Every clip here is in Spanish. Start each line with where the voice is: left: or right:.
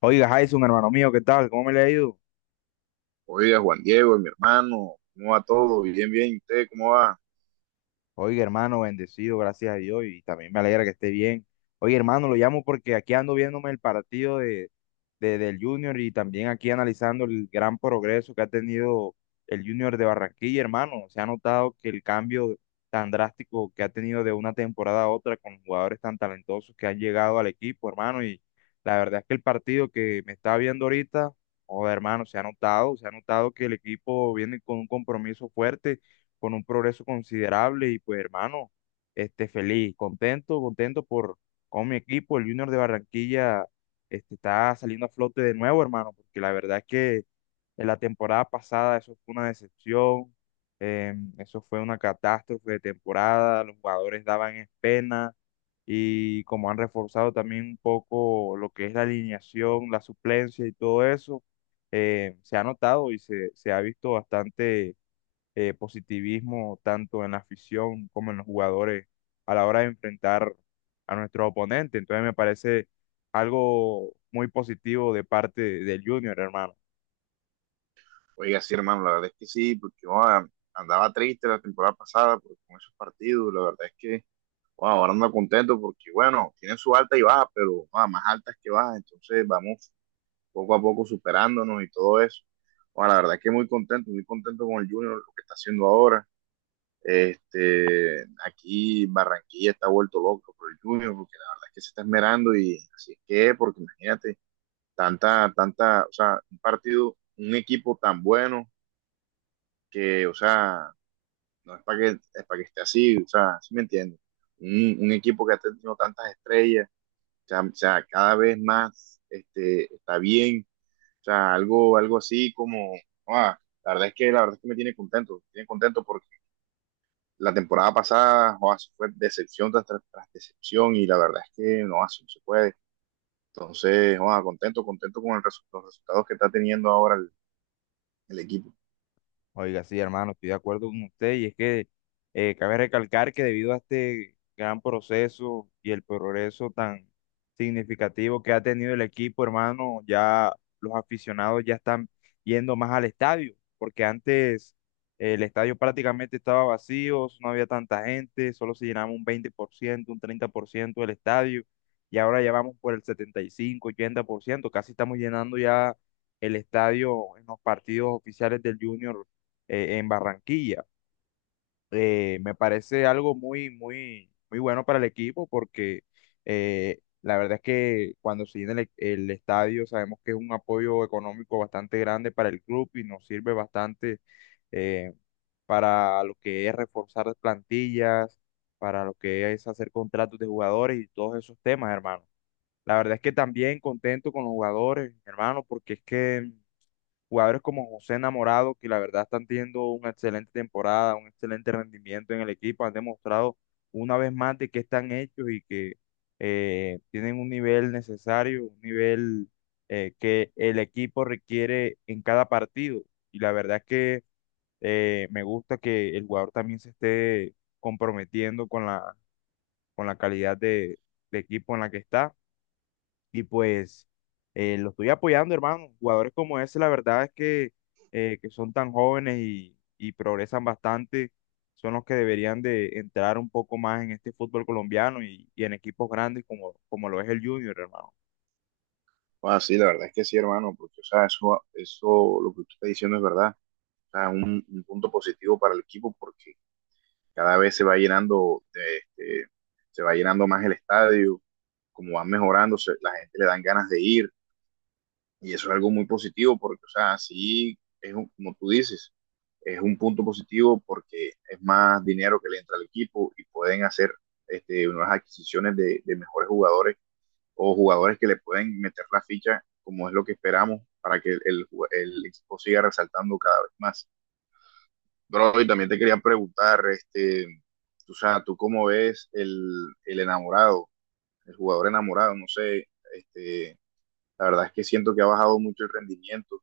left: Oiga, Jason, hermano mío, ¿qué tal? ¿Cómo me le ha ido?
right: Oiga, Juan Diego, mi hermano, ¿cómo va todo? Bien, bien, ¿y usted cómo va?
left: Oiga, hermano, bendecido, gracias a Dios, y también me alegra que esté bien. Oye, hermano, lo llamo porque aquí ando viéndome el partido del Junior y también aquí analizando el gran progreso que ha tenido el Junior de Barranquilla, hermano. Se ha notado que el cambio tan drástico que ha tenido de una temporada a otra con jugadores tan talentosos que han llegado al equipo, hermano. Y la verdad es que el partido que me está viendo ahorita, joder, hermano, se ha notado que el equipo viene con un compromiso fuerte, con un progreso considerable y pues, hermano, feliz, contento, contento por. Con mi equipo, el Junior de Barranquilla está saliendo a flote de nuevo, hermano, porque la verdad es que en la temporada pasada eso fue una decepción, eso fue una catástrofe de temporada, los jugadores daban es pena y como han reforzado también un poco lo que es la alineación, la suplencia y todo eso, se ha notado y se ha visto bastante positivismo tanto en la afición como en los jugadores a la hora de enfrentar a nuestros oponentes. Entonces me parece algo muy positivo de parte del Junior, hermano.
right: Oiga, sí, hermano, la verdad es que sí, porque oa, andaba triste la temporada pasada con esos partidos, la verdad es que oa, ahora ando contento porque, bueno, tienen su alta y baja, pero oa, más altas que bajas, entonces vamos poco a poco superándonos y todo eso. Oa, la verdad es que muy contento con el Junior, lo que está haciendo ahora. Este, aquí Barranquilla está vuelto loco por el Junior, porque la verdad es que se está esmerando y así es que, porque imagínate. Tanta, o sea, un partido, un equipo tan bueno que, o sea, no es para que, es para que esté así, o sea, ¿sí me entiendes? Un equipo que ha tenido tantas estrellas, o sea, cada vez más este, está bien, o sea, algo así como, ah, la verdad es que me tiene contento porque la temporada pasada joa, eso fue decepción tras decepción y la verdad es que no, así no se puede. Entonces, joa, contento, contento con el los resultados que está teniendo ahora el equipo.
left: Oiga, sí, hermano, estoy de acuerdo con usted y es que cabe recalcar que debido a este gran proceso y el progreso tan significativo que ha tenido el equipo, hermano, ya los aficionados ya están yendo más al estadio, porque antes el estadio prácticamente estaba vacío, no había tanta gente, solo se llenaba un 20% un 30% del estadio y ahora ya vamos por el 75 80%, casi estamos llenando ya el estadio en los partidos oficiales del Junior en Barranquilla. Me parece algo muy, muy, muy bueno para el equipo porque la verdad es que cuando se llena el estadio sabemos que es un apoyo económico bastante grande para el club y nos sirve bastante eh, para lo que es reforzar las plantillas, para lo que es hacer contratos de jugadores y todos esos temas, hermano. La verdad es que también contento con los jugadores, hermano, porque es que jugadores como José Enamorado, que la verdad están teniendo una excelente temporada, un excelente rendimiento en el equipo, han demostrado una vez más de que están hechos y que tienen un nivel necesario, un nivel que el equipo requiere en cada partido. Y la verdad es que me gusta que el jugador también se esté comprometiendo con la calidad de equipo en la que está. Y pues lo estoy apoyando, hermano. Jugadores como ese, la verdad es que son tan jóvenes y progresan bastante, son los que deberían de entrar un poco más en este fútbol colombiano y en equipos grandes como lo es el Junior, hermano.
right: Ah, sí, la verdad es que sí, hermano, porque, o sea, eso, lo que tú estás diciendo es verdad. O sea, un punto positivo para el equipo porque cada vez se va llenando, este, se va llenando más el estadio, como van mejorando, se- la gente le dan ganas de ir y eso es algo muy positivo porque, o sea, sí, es como tú dices, es un punto positivo porque es más dinero que le entra al equipo y pueden hacer este, nuevas adquisiciones de mejores jugadores o jugadores que le pueden meter la ficha como es lo que esperamos para que el equipo siga resaltando cada vez más. Bro, y también te quería preguntar, este, tú, o sea, ¿tú cómo ves el enamorado, el jugador enamorado? No sé, este, la verdad es que siento que ha bajado mucho el rendimiento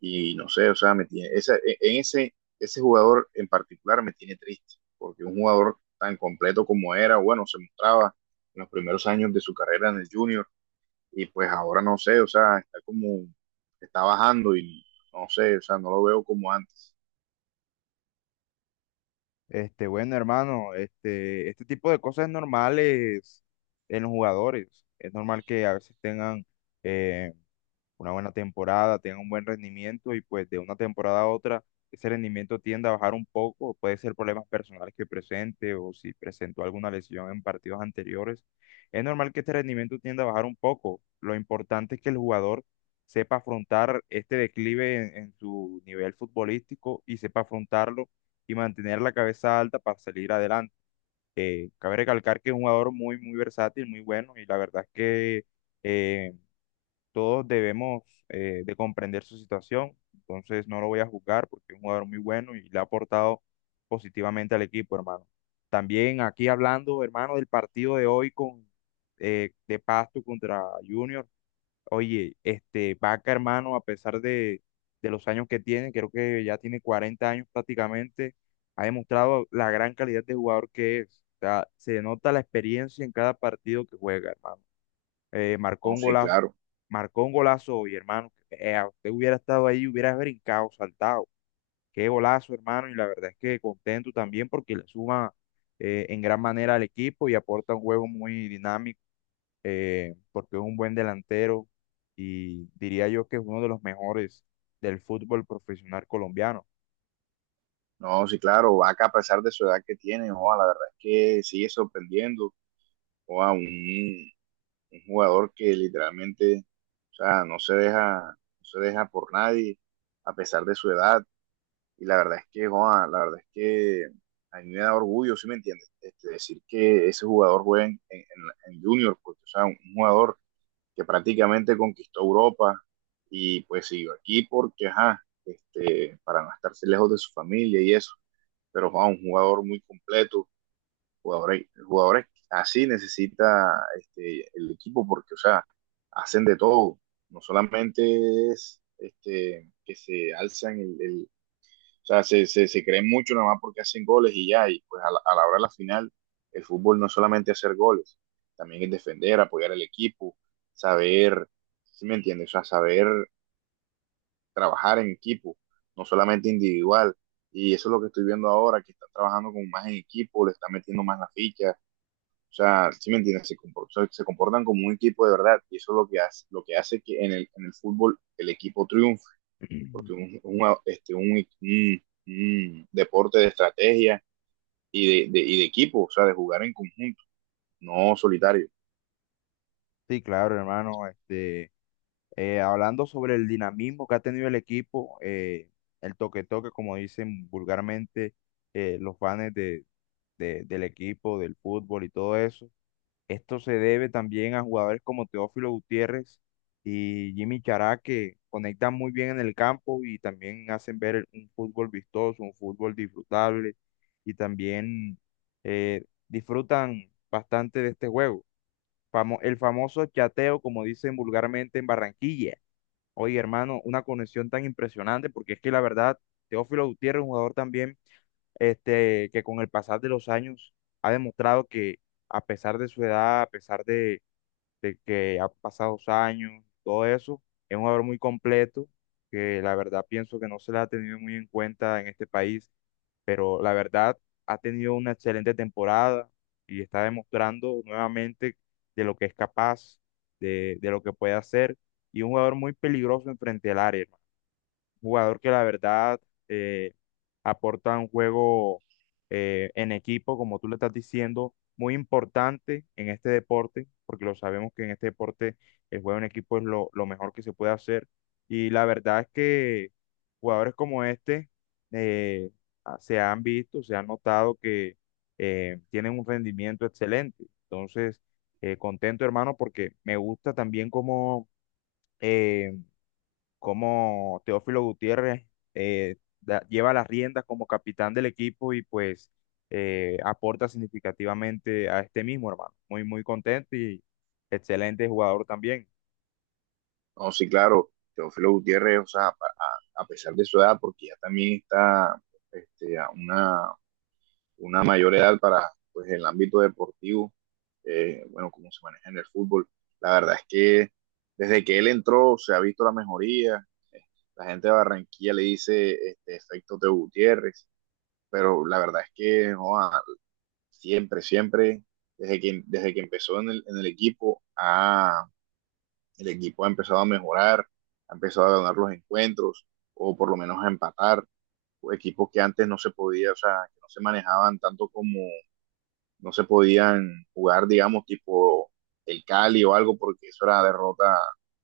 right: y no sé, o sea, me tiene, esa, e, en ese jugador en particular me tiene triste, porque un jugador tan completo como era, bueno, se mostraba en los primeros años de su carrera en el junior, y pues ahora no sé, o sea, está como, está bajando y no sé, o sea, no lo veo como antes.
left: Bueno, hermano, este tipo de cosas es normales en los jugadores. Es normal que a veces tengan una buena temporada, tenga un buen rendimiento y pues de una temporada a otra ese rendimiento tiende a bajar un poco, puede ser problemas personales que presente o si presentó alguna lesión en partidos anteriores, es normal que este rendimiento tienda a bajar un poco. Lo importante es que el jugador sepa afrontar este declive en su nivel futbolístico y sepa afrontarlo y mantener la cabeza alta para salir adelante. Cabe recalcar que es un jugador muy, muy versátil, muy bueno y la verdad es que... eh, todos debemos de comprender su situación. Entonces no lo voy a juzgar porque es un jugador muy bueno y le ha aportado positivamente al equipo, hermano. También aquí hablando, hermano, del partido de hoy con de Pasto contra Junior. Oye, este Vaca, hermano, a pesar de los años que tiene, creo que ya tiene 40 años prácticamente, ha demostrado la gran calidad de jugador que es. O sea, se nota la experiencia en cada partido que juega, hermano, eh, marcó
right: No,
left: un
right: sí,
left: golazo,
right: claro,
left: marcó un golazo y hermano, usted hubiera estado ahí, hubiera brincado, saltado. Qué golazo, hermano, y la verdad es que contento también porque le suma en gran manera al equipo y aporta un juego muy dinámico, porque es un buen delantero y diría yo que es uno de los mejores del fútbol profesional colombiano.
right: no, sí, claro, Vaca a pesar de su edad que tiene, o la verdad es que sigue sorprendiendo, o a un jugador que literalmente, o sea, no se deja por nadie a pesar de su edad. Y la verdad es que, joa, la verdad es que a mí me da orgullo, ¿sí me entiendes? Este, decir que ese jugador juega en Junior, porque, o sea, un jugador que prácticamente conquistó Europa y pues siguió aquí porque, ajá, este, para no estarse lejos de su familia y eso, pero Juan, un jugador muy completo, jugadores así necesita este, el equipo porque, o sea, hacen de todo, no solamente es este, que se alzan el, o sea, se creen mucho nada más porque hacen goles y ya, y pues a a la hora de la final, el fútbol no es solamente hacer goles, también es defender, apoyar al equipo, saber, si ¿sí me entiendes? O sea, saber trabajar en equipo, no solamente individual. Y eso es lo que estoy viendo ahora, que están trabajando como más en equipo, le están metiendo más la ficha, o sea, si ¿sí me entiendes? Se, comportan, se comportan como un equipo de verdad y eso es lo que, hace que en en el fútbol el equipo triunfe porque este, un deporte de estrategia y de equipo, o sea, de jugar en conjunto, no solitario.
left: Sí, claro, hermano. Hablando sobre el dinamismo que ha tenido el equipo, el toque-toque, como dicen vulgarmente los fans del equipo, del fútbol y todo eso, esto se debe también a jugadores como Teófilo Gutiérrez y Jimmy Chará, que conectan muy bien en el campo y también hacen ver un fútbol vistoso, un fútbol disfrutable y también disfrutan bastante de este juego. El famoso chateo, como dicen vulgarmente en Barranquilla. Oye, hermano, una conexión tan impresionante, porque es que la verdad, Teófilo Gutiérrez, un jugador también, que con el pasar de los años ha demostrado que a pesar de su edad, a pesar de que ha pasado los años, todo eso, es un jugador muy completo, que la verdad pienso que no se le ha tenido muy en cuenta en este país, pero la verdad ha tenido una excelente temporada y está demostrando nuevamente de lo que es capaz, de lo que puede hacer, y un jugador muy peligroso enfrente al área, jugador que la verdad eh, aporta un juego en equipo, como tú le estás diciendo, muy importante en este deporte, porque lo sabemos que en este deporte el juego en equipo es lo mejor que se puede hacer. Y la verdad es que jugadores como este eh, se han visto, se han notado que tienen un rendimiento excelente. Entonces, contento, hermano, porque me gusta también como cómo Teófilo Gutiérrez lleva las riendas como capitán del equipo y pues aporta significativamente a este mismo, hermano. Muy, muy contento y excelente jugador también.
right: No, sí, claro, Teófilo Gutiérrez, o sea, a pesar de su edad, porque ya también está este, una mayor edad para pues, el ámbito deportivo, bueno, cómo se maneja en el fútbol, la verdad es que desde que él entró se ha visto la mejoría. La gente de Barranquilla le dice este, efecto de Gutiérrez. Pero la verdad es que joa, siempre, desde que empezó en en el equipo ha empezado a mejorar, ha empezado a ganar los encuentros, o por lo menos a empatar, o equipos que antes no se podía, o sea, que no se manejaban tanto como, no se podían jugar, digamos, tipo el Cali o algo, porque eso era derrota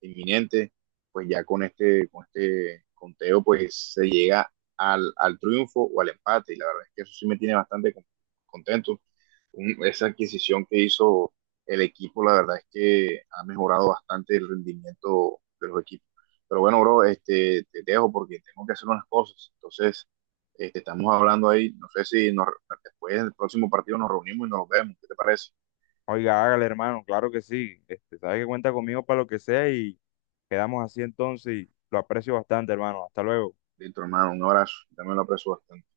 right: inminente, pues ya con este conteo, pues se llega al triunfo o al empate, y la verdad es que eso sí me tiene bastante contento un- esa adquisición que hizo el equipo, la verdad es que ha mejorado bastante el rendimiento de los equipos. Pero bueno, bro, este, te dejo porque tengo que hacer unas cosas. Entonces, este, estamos hablando ahí, no sé si nos, después del próximo partido nos reunimos y nos vemos. ¿Qué te parece?
left: Oiga, hágale, hermano, claro que sí. Sabe que cuenta conmigo para lo que sea y quedamos así entonces, y lo aprecio bastante, hermano. Hasta luego.
right: Listo, hermano, un abrazo. También lo aprecio bastante.